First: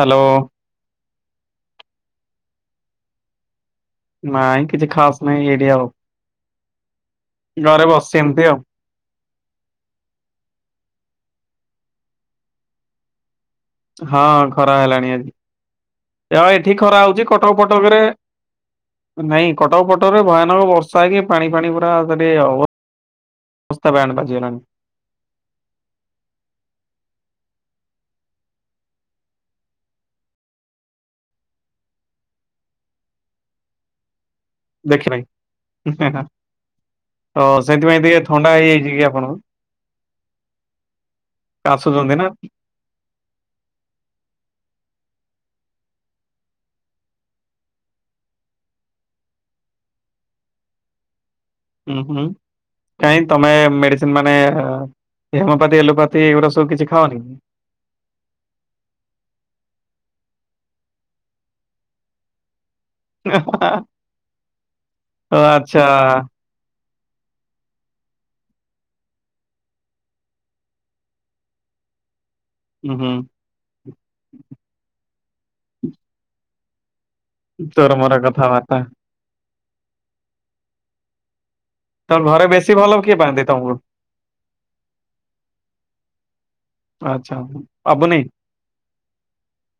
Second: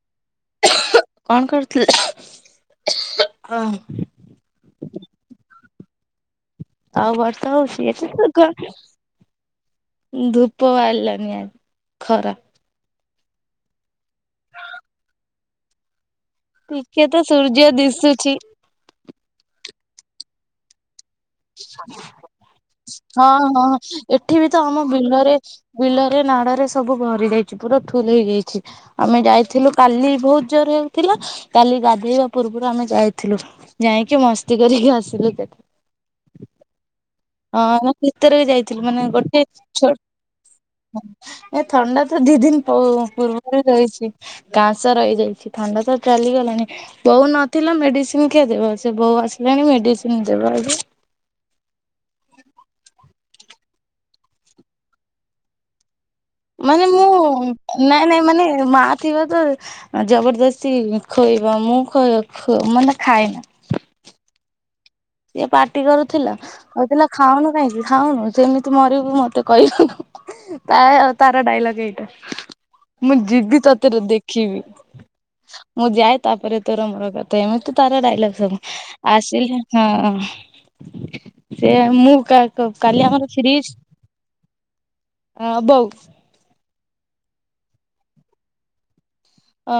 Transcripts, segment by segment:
Hello. କଣ କରୁଥିଲେ ହଁ। ନାଇଁ କିଛି ଖାସ୍ ନାଇଁ ଏଇଠି ଆଉ। ଆଉ ବର୍ଷା ଘରେ ହଉଚି ବସିଛି ଏମିତି ଏଠିତ ଆଉ। ଧୂପ ବାହାରିଲାନି ଆଜି ଖରା ହଁ ଖରା ହେଲାଣି ଆଜି ଯାଉ ଏଠି ଖରା ଟିକେ ତ ହଉଚି କଟକ ସୂର୍ଯ୍ୟ ଫଟକରେ ଦିଶୁଛି ନାଇଁ କଟକ ଫଟରେ ଭୟାନକ ବଷ୍ ସ ପାଣି ଫାଣି ପୁରା ହଁ ହଁ ଅବସ୍ଥି ବ୍ୟାଡ୍ ଏଠି ବି ତ ବାଜିଗଲାଣି। ଆମ ବିଲରେ ବିଲରେ ନାଡରେ ସବୁ ଭରି ଯାଇଚି ପୁରା ଫୁଲ୍ ହେଇଯାଇଚି। ଆମେ ଯାଇଥିଲୁ କାଲି ବହୁତ୍ ଜୋରେ ହେଉଥିଲା କାଲି ଗାଧେଇବା ପୂର୍ବରୁ ଆମେ ଯାଇଥିଲୁ। ଯାଇକି ମସ୍ତି କରିକି ଦେଖିନାହିଁ ଆସିଲୁ ଏକାଥରେ। [unintelligible] ତ ହଁ ସେଥିପାଇଁ ଟିକେ ଭିତରେବି ଥଣ୍ଡା ଯାଇଥିଲୁ ହେଇଯାଇଛି କି ମାନେ ଆପଣଙ୍କୁ? ଗୋଟେ ଛୁ ଏ ଆସୁଛନ୍ତି ଥଣ୍ଡାତ ନା ଦି ଦିନ ପୁ ପୂର୍ବରୁ ରହିଚି। କାଁସ ରହିଯାଇଛି ଥଣ୍ଡାତ ଚାଲିଗଲାଣି ବୋଉ ନଥିଲା ମେଡ଼ିସିନ୍ କିଏ ଦବ ସେ ବୋଉ ଆସିଲାଣି ମେଡ଼ିସିନ୍ ଦବ ଆଜି। ହୁଁ ହୁଁ କାଇଁ ତମେ ମେଡ଼ିସିନ୍ ମାନେ ହେମପାତି ଏଲୋପା ଏଗୁଡ଼ା ସବୁ ମାନେ କିଛି ମୁଁ ଖାଅନିକି? ନାଇଁ ନାଇଁ ମାନେ ମା ଥିବାଙ୍କୁ ଜବରଦସ୍ତି ଖୁଇବ ମୁଁ ଖୁଇ ଖୁ ମୁଁ ମାନେ ଖାଏନା [unintelligible] ଓ ସିଏ ପାଟି ଆଚ୍ଛା। କରୁଥିଲା କହୁଥିଲା ଖାଉନୁ କାହିଁକି ଖାଉନୁ ସେମିତି ମରିବୁ ମତେ କହିବୁନି ତା ତାର ଡାଇଲଗ୍ ଏଇଟା। ହୁଁ ହୁଁ ମୁଁ ଯିବି ତତେରେ ଦେଖିବି ମୁଁ ଯାଏ ତାପରେ ତୋର ମର କ ଏମିତି ତୋର ତାର ମୋର ଡାଇଲଗ ସବୁ କଥାବାର୍ତ୍ତା ଆସିଲେ ହଁ। ସେ ମୁଁ ତ କା ଘରେ କ ବେଶୀ ଭଲ କାଲି କିଏ ଆମର ପାଆନ୍ତି ଫ୍ରିଜ୍ ତମକୁ? ବୋଉ ଆଚ୍ଛା ପାବୁନି ଅ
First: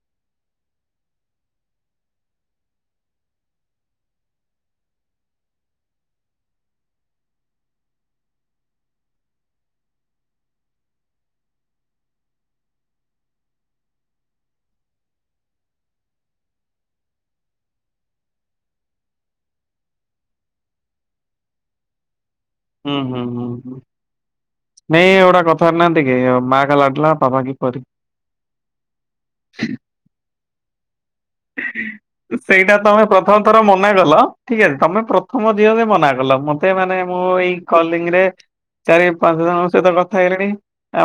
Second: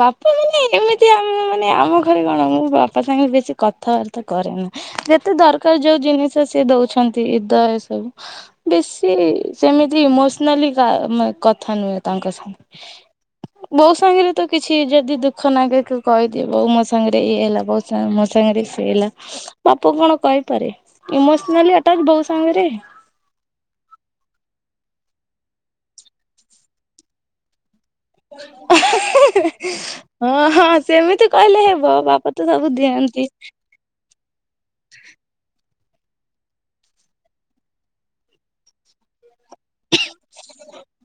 ବାପା ମାନେ ଏମିତି ଆମ ମାନେ ଆମ ଘରେ କଣ ମୁଁ ବାପା ସାଙ୍ଗରେ ବେଶୀ କଥା ର୍ତ୍ତା କରେନି ଯେତେ ଦରକାର୍ ଯୋଉ ଜିନିଷ ସିଏ ଦଉଛନ୍ତି ଇଦ ଏ ସବୁ। ବେଶୀ ସେମିତି ଇମୋସନାଲି କା ମ କଥା ନୁହେଁ ତାଙ୍କ ସାଙ୍ଗେ ବୋଉ ସାଙ୍ଗରେତ କିଛି ଯଦି ଦୁଃଖ ନାଗେ କହିଦିଏ ବୋଉ ମୋ ସାଙ୍ଗରେ ଇଏ ହେଲା ବୋଉ ମୋ ସାଙ୍ଗରେ ସିଏ ହେଲା ବାପାକୁ କଣ କହିପାରେ ଇମୋସନାଲି ଆଟାଚ୍ ବୋଉ ସାଙ୍ଗରେ। ହୁଁ ହୁଁ ହୁଁ ହୁଁ ନାଇଁ ଏଉଟା କଥା ହଉ ନାହିକି ମାକା ଲାଡ଼ଲା ବାପାକି ପରି। [unintelligible] ହଁ, ହଁ ସେମିତି କହିଲେ ହେବ ବାପା ତ ସବୁ ସେଇଟା ତମେ ଦିଅନ୍ତି ପ୍ରଥମ ଥର ମନା କଲ। ଠିକ୍ ଅଛି ତମେ ପ୍ରଥମ ଝିଅ ଯେ ମନା କଲ ମତେ ମାନେ ମୁଁ ଏଇ କଲିଙ୍ଗ୍ ରେ ଚାରି ପାଞ୍ଚ ଜଣଙ୍କ ସହିତ କଥା ହେଇଲିଣି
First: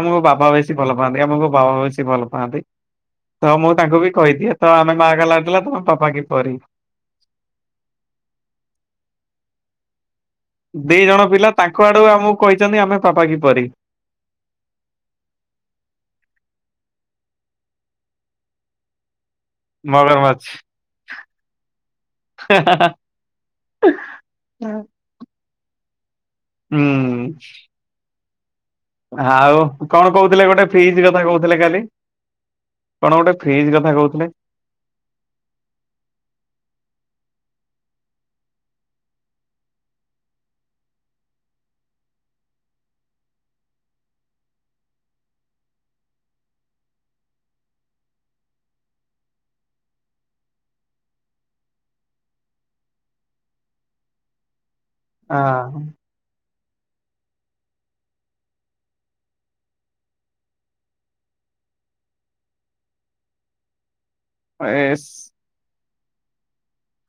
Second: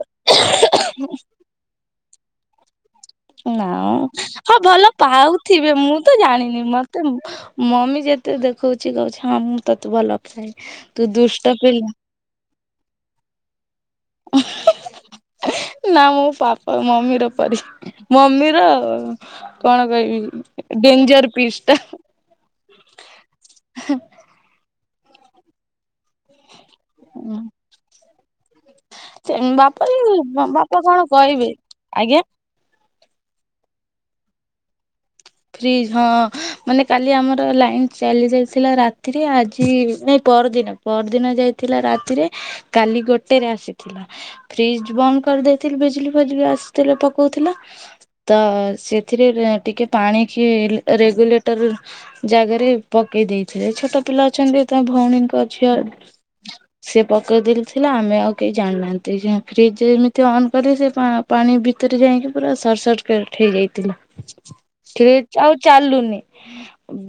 ଆମକୁ ବାବା ବେଶୀ ଭଲ ପାଆନ୍ତି, ଆମକୁ ବାବା ବେଶୀ ସେ ଭଲ ପାଆନ୍ତି। ତ ମୁଁ ନା-ଆଁ, ତାଙ୍କୁ ବି କହିଦିଏ ହଁ ତ ଭଲ ଆମେ ମା କା ଲାଡଲା ପାଉଥିବେ! ତମେ ମୁଁ ପାପା ତ କି ପରି। ଜାଣିନି। ମତେ ମମି ଯେତେ ଦେଖଉଛି କହୁଛି, ହଁ, ମୁଁ ତତେ ଭଲ ପାଏ ଦି ତୁ ଜଣ ପିଲା ଦୁଷ୍ଟ ତାଙ୍କ ଆଡୁ ଆମକୁ କହିଚନ୍ତି, ଆମେ ପାପା କି ପରୀ। [unintelligible] ନାଁ, ମୁଁ ପାପା ମମିର ପରୀ। ମମିର କଣ ମଗରମାଛ। କହିବି? ଡେଞ୍ଜର ପିସ୍ ଟା। [unintelligible] ହୁଁ ଉଁ। ଆଉ କଣ କହୁଥିଲେ ଗୋଟେ ଫ୍ରିଜ୍ କଣ କଥା କହିବେ କହୁଥିଲେ କାଲି? ଆଜ୍ଞା କଣ ଗୋଟେ ଫ୍ରିଜ୍ କଥା କହୁଥିଲେ? ଫ୍ରିଜ୍ ହଁ, ମାନେ କାଲି ଆମର ଲାଇନ୍ ଚାଲି ଯାଇଥିଲା ରାତିରେ ଆଜି ନାଇଁ, ପଅରଦିନ ପଅରଦିନ ଯାଇଥିଲା ରାତିରେ, କାଲି ଗୋଟେରେ ଆସିଥିଲା। ଫ୍ରିଜ୍ ବନ୍ଦ କରିଦେଇଥିଲି ବିଜୁଲି ଫିଜୁଲି ଆସିଥିଲା ପକଉଥିଲା। ତ ସେଥିରେଁ ଟିକେ ପାଣି କିଏ ରେଗୁଲେଟର ଜାଗାରେ ପକେଇ ଦେଇଥିଲେ। ଛୋଟ ପିଲା ଅଛନ୍ତି। ତମ୍ ଭଉଣୀଙ୍କ ଝିଅ ସେ ପକେଇଦେଇ ଥିଲା ଆମେ ଆଉ କେହି ଜାଣିନାହାଁନ୍ତି? ଫ୍ରିଜ୍ ଏମିତି ଅନ୍ କଲେ ସେ ପାଁ ପାଣି ଭିତରେ ଯାଇଁକି ପୁରା ସର୍ ସର୍କିଟ୍ ହେଇଯାଇଥିଲା। ଫ୍ରିଜ୍ ଆଉ ଚାଲୁନି।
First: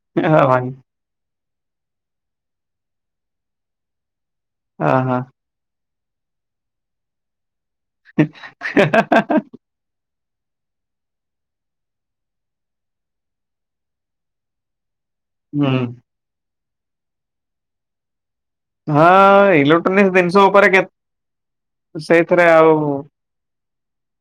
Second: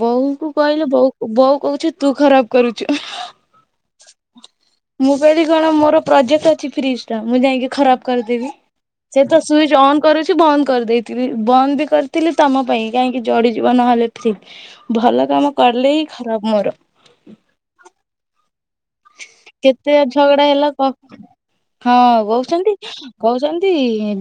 ବୋଉକୁ କହିଲେ ବୋଉ ବୋଉ କହୁଛି ତୁ, ଖରାପ କରୁଛୁ। [unintelligible] ମୁଁ କହିଲି କଣ ମୋର ପ୍ରୋଜେକ୍ଟ ଅଛି ଫ୍ରିଜ୍ ର ମୁଁ ଯାଇଁକି ଖରାପ କରିଦେବି? ସେତ ସୁଇଜ୍ ଅନ୍ କରୁଛି, ବନ୍ଦ କରିଦେଇଥିବି! ବନ୍ଦ ବି କରିଥିଲି। ତମ ପାଇଁ କାହିଁକି ଜଡିଯିବ ନହେଲେ ଫ୍ରି? ଭଲ ହୁଁ, ହଁ କାମ କଲେ ହି ଖରାପ୍ ମୋର। କେତେ ଇଲେକ୍ଟ୍ରୋନିକ୍ସ ଜିନିଷ ଝଗଡା ହେଲା ଉପରେ କେ କହ? ହଁ, ସେଇଥିରେ ଆଉ କହୁଛନ୍ତି। କହୁଛନ୍ତି,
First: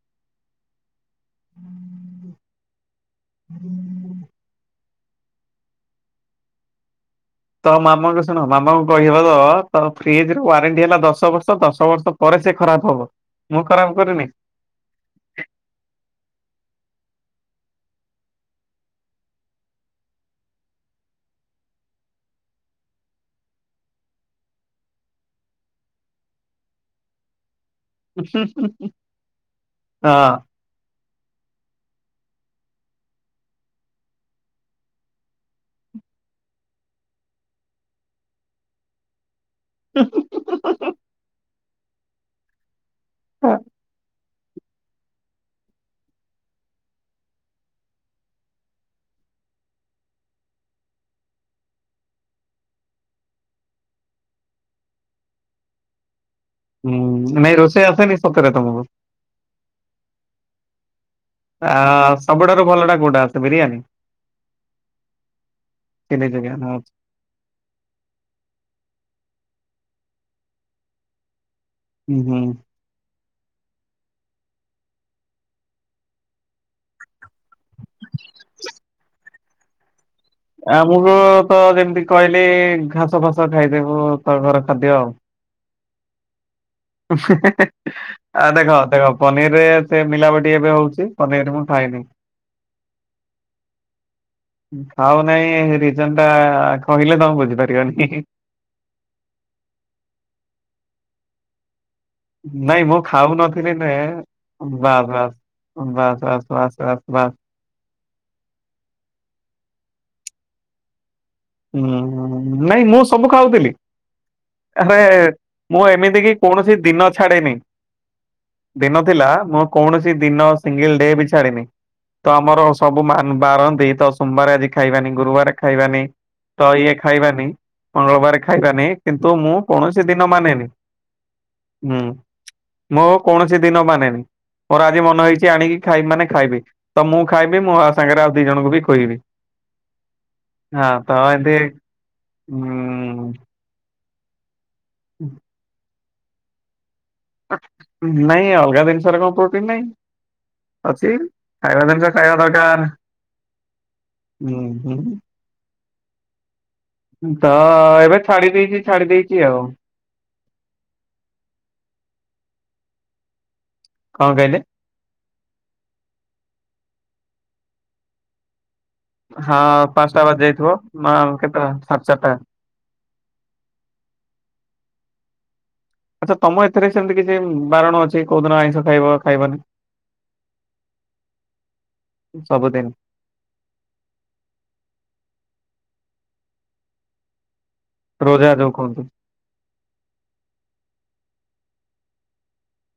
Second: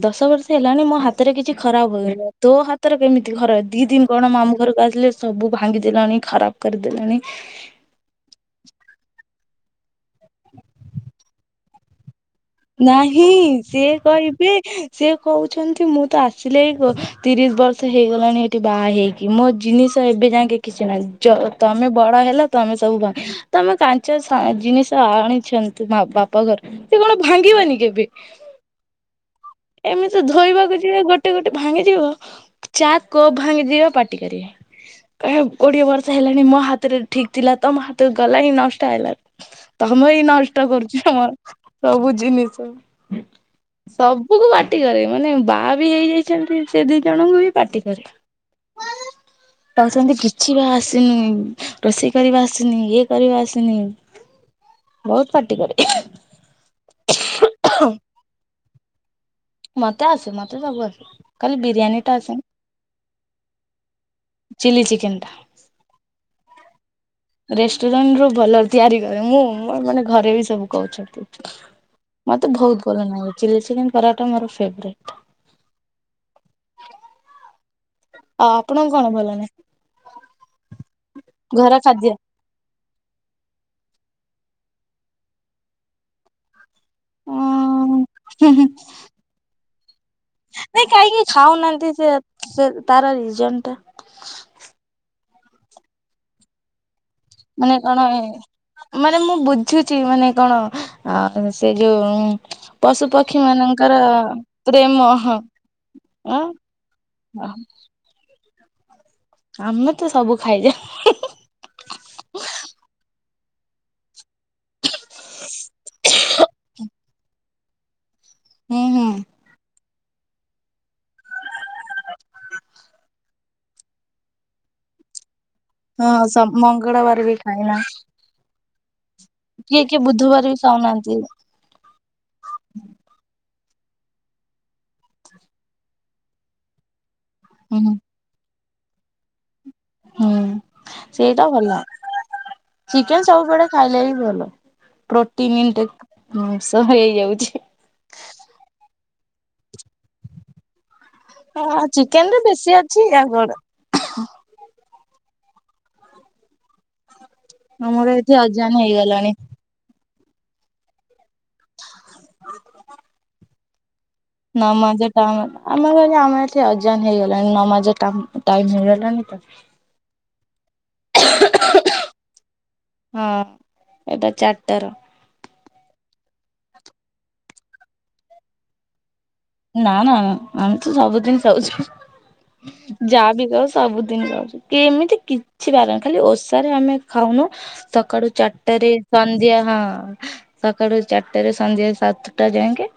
ଦଶ ବର୍ଷ ହେଲାଣି ମୋ ହାତରେ କିଛି ଖରାପ [unintelligible] ତୋ ହାତରେ କେମି ତି ଘର ଦି ଦିନ କଣ ମାମୁ ଘରକୁ ଆସିଲେ? ସବୁ ଭାଙ୍ଗିଦେଲାଣି, ଖରାପ୍ କରିଦେଲାଣି। ତମ ମାମାଙ୍କୁ ଶୁଣ, ମାମାଙ୍କୁ କହି [unintelligible] ତମ ଫ୍ରିଜ୍ ର ୱାରେଣ୍ଟି ହେଲା ଦଶ ବର୍ଷ। ଦଶ ବର୍ଷ ପରେ ସେ ଖରାପ ହବ। ନାହିଁ! ମୁଁ ଖରାପ ସିଏ କରିନି କହିବେ ସିଏ କହୁଛନ୍ତି ମୁଁ ତ ଆସିଲେ ଏଇ ତିରିଶ ବର୍ଷ ହେଇଗଲାଣି ଏଠି ବାହା ହେଇକ୍ କି ମୋ ଜିନିଷ ଏବେ ଯାଁକେ କିଛି ନାହିଁ। ଯ ତମେ ବଡ ହେଲ, ତମେ ସବୁ ଭଙ୍ଗ୍ ତମେ କାଞ୍ଚ୍ ସ ଜିନିଷ ଆଣିଛନ୍ତି ମା ବାପ ଘର, ସେ କଣ ଭାଙ୍ଗିବନି କେବ୍ ବେ? ହଁ। ଏମିତି ଧୋଇବାକୁ ଯିବେ ଗୋଟ୍ ଟେ ଗୋଟେ ଭାଙ୍ଗିଯିବ, ଚା' କପ୍ ଭାଙ୍ଗି ଯିଅ ପାଟି କରିବେ। କହିଅ, କୋଡିଏ ବର୍ଷ ହେଲାଣି ମୋ ହାତରେ ଠିକ୍ ଥିଲା, ତମ ହାତକୁ ଗଲା ହିଁ, ନଷ୍ଟ ହେଲା। ତମେ ହି ନଷ୍ଟ କରୁଛ, ସବୁ ଜିନିଷ। ହଁ। ସବୁକୁ ପାଟି କରେ। ମାନେ ବାହା ବି ହେଇଯାଇଚନ୍ତି, ସେ ଦି ଜଣଙ୍କୁ ବି ପାଟି କରେ। [unintelligible] କହୁଚନ୍ତି, କିଛି ବା ଆସିନି? ରୋଷେଇ କରିବା ଆସିନି? ଇଏ କରିବା ଆସିନି? ବହୁତ୍ ପାଟି କରେ। ହୁଁ ନାଇଁ ରୋଷେଇ ଆସେନି ସତରେ ତମକୁ? ମତେ ଆସେ ମତେ ସବୁ ଆସେ। ଖାଲି ବିରିୟାନୀ ଟା ଆଉ ଆସେନି ସବୁଠାରୁ ଭଲଟା କୋଉଟା ବିରିୟାନୀ? ଚିଲି ଚିକେନ [unintelligible] ରେଷ୍ଟୁରାଣ୍ଟରୁ ଭଲ ତିଆରି କରେ ମୁଁ ମୋର ମାନେ ଘରେବି ସବୁ କହୁଚନ୍ତି। ହୁଁ ହୁଁ ମତେ ବହୁତ୍ ଭଲନାଗେ ଚିଲ୍ ଚିକେନ୍ ପରଟା ମୋର ଫେବୋରାଇଟ୍। ଆଉ ଆପଣଙ୍କୁ କଣ ଭଲ ଲାଗେ? ଆମକୁତ ଘର ଯେମିତି ଖାଦ୍ୟ କହିଲି ଘାସ ଫାସ ଖାଇଦେବୁ ତଘର ଖାଦ୍ୟ ଆଉ। ଉଁ ଆ ହୁଁ ହୁଁ ଦେଖ ଦେଖ ପନିରିରେ ସେ ମିଲାବଟ୍ ନାଇଁ କାହିଁକି ଖାଉନାହାନ୍ତିଯେ ସେ ତାର ରଜନ୍ ଟା? ଖାଉନାଇଁ ରିଜନଟା କହିଲେ ତମେ ବୁ ମାନେ କଣ ମାନେ ମୁଁ ବୁଝୁଚି ମାନେ କଣ ସେ ଯୋଉ ନାଇଁ ମୁଁ ପଶୁ ପକ୍ଷୀ ଖାଉନଥିଲି ମାନଙ୍କର ନୁହେଁ ବାସ୍ ପ୍ରେମ ବାସ୍। ହଁ। ବାସ୍ ଆଁ ବାସ୍ ବାସ୍ ବାସ୍ ବାସ୍। ଆମେତ ସବୁ ଖାଇଯାଉ। ହୁଁ ନାଇଁ ମୁଁ ସବୁ ଖାଉଥିଲି ଆରେ ମୁଁ ଏମିତିକି କୌଣସି ଦିନ ଛାଡ଼େନି ହୁଁ ଦିନ ହୁଁ ଥିଲା ମୁଁ କୌଣସି ଦିନ ସିଙ୍ଗଲଡେବି ଛାଡ଼େନି ତ ଆମର ସବୁ ମା ବାର ବାରନ୍ତିତ ସୋମବାର ଆଜି ଖାଇବାନି ଗୁରୁବାର ଖାଇବାନି। ହଁ ସ ତ ଇଏ ମଙ୍ଗଳବାର ବି ଖାଇବାନି ଖାଇନା ମଙ୍ଗଳବାର ଖାଇବାନି କିନ୍ତୁ ମୁଁ କିଏ କିଏ କୌଣସି ଦିନ ବୁଧବାର ବି ମାନେନି ଖାଉନାହାନ୍ତି ହୁଁ। ମୋ କୌଣସି ଦିନ ମାନେନି ମୋର ଆଜି ମନେ ହେଇଚି ଆଣିକି ଖାଇବି ମାନେ ଖାଇବି ତ ମୁଁ ଖାଇବି ମୁଁ ହୁଁ ସାଙ୍ଗରେ ଆଉ ଦି ଜଣଙ୍କୁବି ଖୋଇବି ହୁଁ ହଁ। ତ ସେଇଟା ଏମତି ଭଲ ଚିକେନ୍ ଉଁ ଚାଉ ଡେ ଖାଇଲେବି ଭଲ ପ୍ରୋଟିନ୍ [unintelligible] ସେହେଇଯାଉଚି। ନାଇଁ ଅଲଗା ଜିନିଷରେ କଣ ପ୍ରୋଟିନ୍ ନାଇଁ ଅଛି। ହଁ ଖାଇବା ଜିନିଷ ଚିକେନ ଖାଇବା ରେ ବେଶୀ ଦରକାର୍ ଅଛି ଆଉ କଣ ହୁଁ ହୁଁ। ତ ଆମର ଏବେ ଏଠି ଛାଡ଼ି ଅଜାନ ଦେଇେଚି ଛାଡ଼ି ହେଇଗଲାଣି। ଦେଇଚି ଆଉ। [inaudible] କଣ କହିଲେ? ନମାଜ ଟ ଆମ କହ ଆମ ଏଠି ଅଜାନ ହେଇଗଲାଣି ନମାଜ ଟାଇମ୍ ହେଇଗଲାଣି। ତ। ହଁ ପାଞ୍ଚଟା ବାଜି ଯାଇଥିବ ମା କେତେଟା ସାଢେ ଚାରିଟା। ହଁ ଏଇଟା ଚାରିଟାର। ଆଚ୍ଛା ତମ ଏଥିରେ ସେମିତି କିଛି ବାରଣ ଅଛି କୋଉଦିନ ଆଇଁଷ ଖାଇବ ଖାଇବନି? ନା ନା ନା ଆମେତ ସବୁଦିନ ଖାଉଚୁ ସବୁଦିନ ଯାହାବି ସବୁଦିନି ଖାଉଚି କେମିତି କିଛି ପାରୁନି ଖାଲି ଓଷାରେ ଆମେ ଖାଉନୁ ସକାଳୁ ରୋଜା ଯୋଉ ଚାରିଟାରେ କୁହନ୍ତି ସନ୍ଧ୍ୟା ହଁ। ସକାଳୁ ଚାରିଟାରେ ସନ୍ଧ୍ୟା ସାତଟା ଯାଇଏକି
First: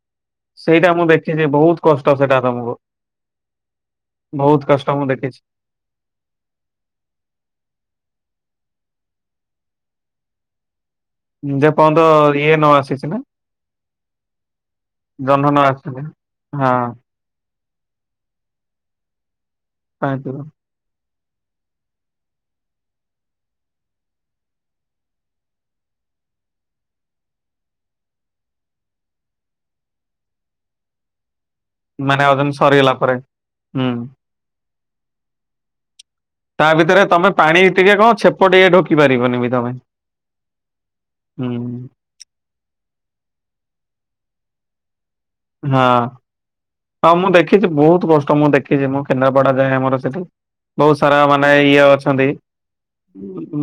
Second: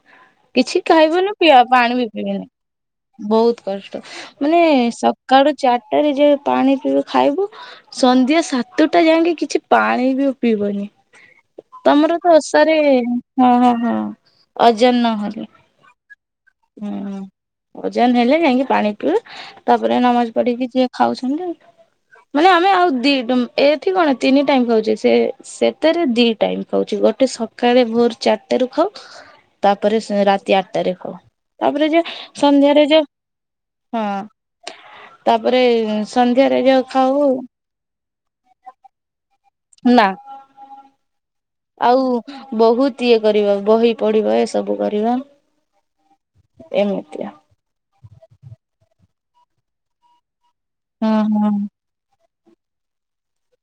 କିଛି ସେଇଟା ମୁଁ ଖାଇବନି ଦେଖିଛି ପିଇବା ବହୁତ ପାଣିବି କଷ୍ଟ ସେଟା ପିଇମିନି ତମକୁ। ବହୁତ୍ କଷ୍ଟ ମାନେ ବହୁତ କଷ୍ଟ ମୁଁ ଦେଖିଛି। ସକାଳୁ ଚାରିଟରେ ଯଉ ପାଣି ପିଇବୁ ଖାଇବୁ ସନ୍ଧ୍ୟା ସାତଟା ଯାଇକି କିଛି ପାଣିବି ପିଇବନି ଯେ ପର୍ଯ୍ୟନ୍ତ ତମରତ ଇଏ ନ ଓଷାରେ ଆସିଛି ନା ହଁ ହଁ ହଁ। ଅଜା ନହଲେ ଜହ୍ନ ନ ଆସିଛି। ହଁ ହୁଁ ଓଜାନ୍ ହେଲେ କାହିଁକି ପାଣି ପିଇ ତାପରେ ପାଣି ନମାଜ ପିଇବ ପଢିକି ଯିଏ ଖାଉଛନ୍ତି ଆଉ ମାନେ ଆମେ ଆଉ ଦି ଏଠି କଣ ତିନି ଟାଇମ୍ ଖାଉଛେ ସେ ସେଟାରେ ଦି ଟାଇମ୍ ଖାଉଚି ଗୋଟେ ସକାଳେ ଭୋର ଚାରିଟରୁ ଖାଉ ତାପରେ ରାତି ଆଠ ତାରିଖ। ତାପରେ ଯୋଉ ମାନେ ଓଜନ ସନ୍ଧ୍ୟାରେ ସରିଗଲା ଯୋଉ ପରେ ହୁଁ। ହଁ ତାପରେ ସନ୍ଧ୍ୟାରେ ତା ଯୋଉ ଭିତରେ ଖାଉ ତମେ ପାଣି ଟିକେ କଣ ଛେପ ଟିକେ ଢୋକି ପାରିବନି ତମେ। ନା। ହୁଁ। ଆଉ ବହୁତ ଇଏ କରିବା ବହି ପଢିବ ଏସବୁ କରିବା। ହଁ ହଁ ଏମିତିଆ। ମୁଁ ଦେଖିଛି ବହୁତ କଷ୍ଟ ମୁଁ ଦେଖିଛି ମୁଁ କେନ୍ଦ୍ରାପଡା ଯାଏ ଆମର ସେଠି ବହୁତ ହଁ ସାରା ମାନେ ହଁ। ଇଏ ଅଛନ୍ତି।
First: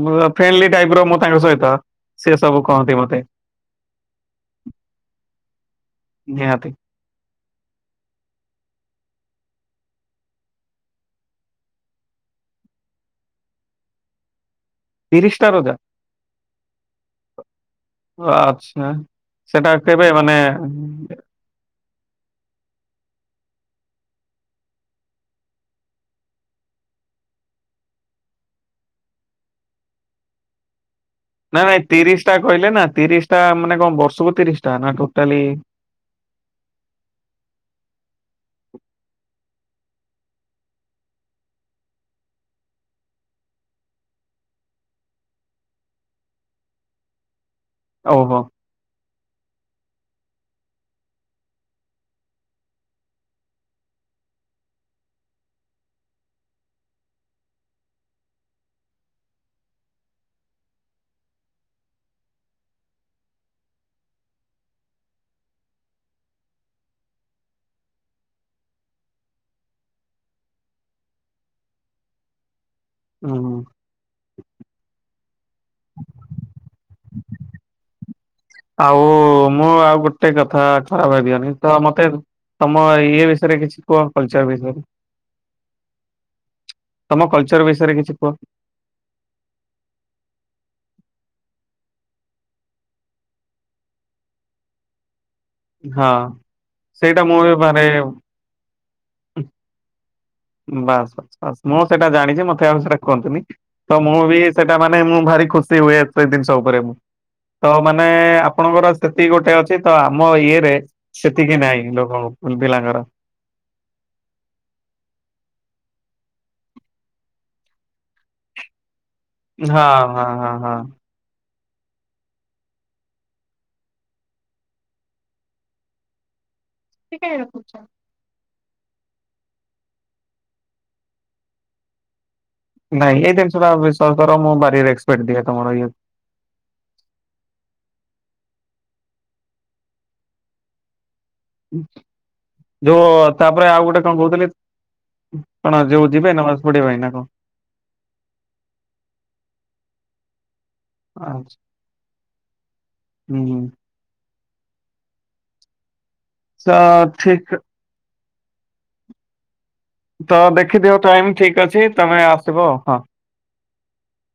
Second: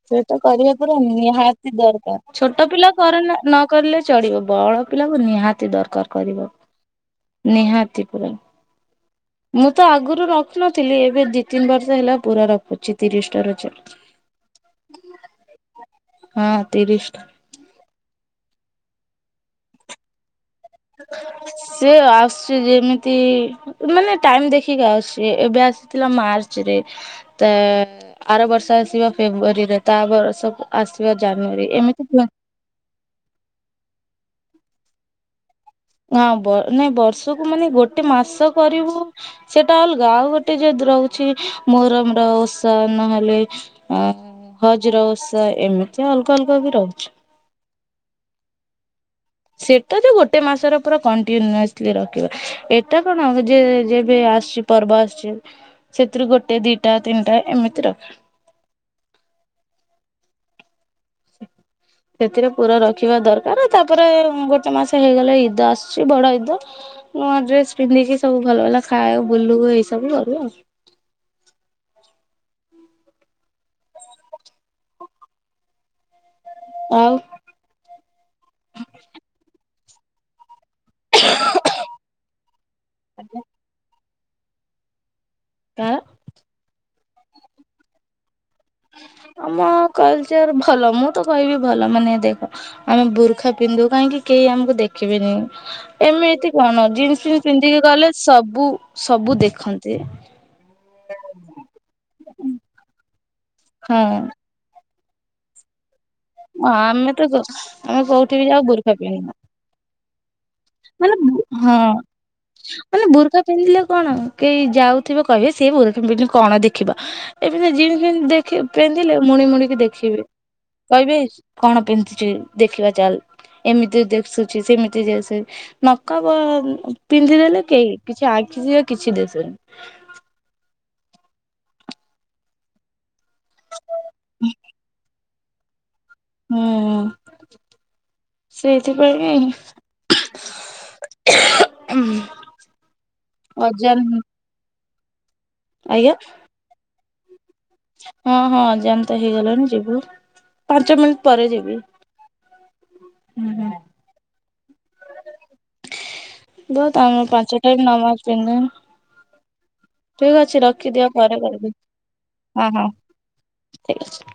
ସେଇଟା ଫ୍ରେଣ୍ଡଲି କରିବା ଟାଇପ ପୁରା ର ମୁଁ ତାଙ୍କ ନିହାତି ସହିତ। ସେ ଦରକାର ସବୁ ଛୋଟ ପିଲା କହନ୍ତି ମତେ କରନା ନ କରିଲେ ଚଳିବ ବଡ ପିଲାକୁ ନିହାତି ଦରକାର କରିବା। ନିହାତି ନିହାତି ପୁରା। ମୁଁ ତ ଆଗରୁ ରଖୁନଥିଲି ଏବେ ଦି ତିନି ବର୍ଷ ହେଲା ପୁରା ରଖୁଛି ତିରିଶଟା। [unintelligible] [inaudible] ତିରିଶଟା ରଜା। ତିରିଶ ଟା। ଓ ଆଚ୍ଛା ସେଟା କେବେ ମାନେ ସେ ଆସୁଛି ଯେମିତି ମାନେ ଟାଇମ ଦେଖିକି ଅଛି ଏବେ ଆସିଥିଲା ମାର୍ଚ୍ଚ ରେ। ତ ଆର ବର୍ଷ ଆସିବା ଫେବୃଆରୀରେ ତା ବର୍ଷ ଆସିବା ଜାନ ନାଇଁ ନାଇଁ ତିରିଶ ଟା କହିଲେ ନା ତିରିଶ ଟା ମାନେ କଣ ବର୍ଷକୁ ତିରିଶ ଟା ନା ଟୋଟାଲି। ହଁ ନାଇ ବର୍ଷକୁ ମାନେ ଗୋଟେ ମାସ କରିବୁ। ସେଇଟା ଅଲଗା ଆଉ ଗୋଟେ ଯଦି ରହୁଛି ମୋହରମ ର ଓଷା ନହେଲେ ଅ ବଜ୍ର ଓଷା ଏମିତି ଅଲଗା ଅଲଗା ବି ରହୁଛି। ଓହୋ। ସେଇଟା ତ ଗୋଟେ ମାସର ପୁରା କଣ୍ଟିନ୍ୟୁସଲି ରଖିବ। ଏଟା କଣ ଯେ ଯେବେ ଆସିଛି ପର୍ବ ଆସିଛି ସେଥିରୁ ଗୋଟେ ଦିଟା ତିନିଟା ଏମିତି ରଖେ। ସେ ସେଥିରେ ପୁରା ରଖିବା ଦରକାର। ତାପରେ ଗୋଟେ ମାସ ହେଇଗଲେ ଇଦ ଆସୁଛି ବଡ ଇଦ ନୂଆ ଡ୍ରେସ ପିନ୍ଧିକି ସବୁ ଭଲ ଭଲ ଖା ବୁଲୁ ଏଇ ସବୁ କରୁ ଆଉ। ଓହୋ। ଆଉ। ଆଉ ମୁଁ ଆଉ ଗୋ ଗୋଟେ କଥା ଖରାପ ଭାବିବନି। ତ ମତେ ତମ ଇଏ ବିଷୟରେ କିଛି କୁହ କଲଚର ବିଷୟରେ। ଆଁ। ତମ କଲଚର ବିଷୟରେ କିଛି କୁହ। ଆମ କଲଚର ଭଲ ମୁଁ ତ କହିବି ଭଲ ମାନେ ଦେଖ ଆମେ ବୁର୍ଖା ପିନ୍ଧୁ କାହିଁକି କେହି ଆମକୁ ଦେଖ ଖିବେନି। ହଁ ଏମିତି କଣ ସେଇଟା ଜିନ୍ସ ମୁଁ ଫିନ୍ ବି ମାନେ ପିନ୍ଧିକି ଗଲେ ସବୁ ସବୁ ଦେଖନ୍ତି। ବାସ୍ ବାସ୍ ବାସ୍ ମୁଁ ସେଇଟା ଜାଣିଛି ମତେ ଆଉ ସେଟା କୁହନ୍ତିୁନି। ତ ହଁ ମୁଁ ବି ସେଇଟା ମାନେ ମୁଁ ଭାରି ଖୁସି ହୁଏ। ସେଇ ଜିନିଷ ଉପରେ ମୁଁ ତ ଆମେ ମାନେ କୋଉଠି ବି ଯାଉ ଆପଣଙ୍କର ବୁର୍ଖା ପିନ୍ଧିନୁ ସେତିକି ଗୋଟେ ଅଛି ତ ଆମ ଇଏ ମାନେ ସେତିକି ହଁ ନାହିଁ ଲୋକଙ୍କୁ ଭୁଲ ପିଲାଙ୍କର। ମାନେ ବୁର୍ଖା ପିନ୍ଧିଲେ କଣ କେହି ଯାଉଥିବ କହିବେ ସେ [unintelligible] କଣ ଦେଖିବ ଏମିତି ଜିମ୍ ଫିମ୍ ଦେଖି କିଏ ପିନ୍ଧିଲେ ମୁଣି ମୁଣିିକି ହଁ ଦେଖିବେ ହଁ ହଁ ହଁ। କହିବେ କଣ ପିନ୍ଧିଛି ଦେଖିବା ଚାଲ ଏମିତି ଦିଶୁଚି ସେମିତି ଦିଶୁ ନକା ବା ଏମିତି କାଇଁ ପିନ୍ଧିଦେଲେ ରଖୁଛ? କେହି କିଛି ଆଖି ଯାଏ କିଛି ଦିଶିବନି। ନାଇଁ, ଏଇ ଜିନିଷଟା ବିଶ୍ୱାସକର ମୁଁ ଭାରି ରେକ୍ସପେକ୍ଟ ଦିଏ ତମର ଇଏ ହୁଁ ସେଇଥିପାଇଁ ଯୋଉ ତାପରେ ଆଉ ଗୋଟେ କଣ ଅଜାନ କହୁଥିଲି କଣ ଯୋଉ ଆଜ୍ଞା ଯିବେ ନା ଭାସ୍ ପଡିବା ପାଇଁ ନା କଣ? ହଁ ହଁ ଏକ୍ସାମ ତ ହେଇଗଲାଣି ଯିବୁ। ପାଞ୍ଚ ମିନିଟ୍ ପରେ ଆଚ୍ଛା ଯିବି। ଉଁ ହୁଁ। ତ ବତ୍ ଆମେ ଠିକ ପାଞ୍ଚ ଟାଇମ୍ ନମାଜ ପିନ୍ଧୁ। ତ ଠିକ୍ ଅଛି ଦେଖିଦିଅ ରଖିଦିଅ ଟାଇମ ପରେ ଠିକ କରିବି। ଅଛି ତମେ ଆସିବ ହଁ ହଁ ଠିକ୍ ଅଛି।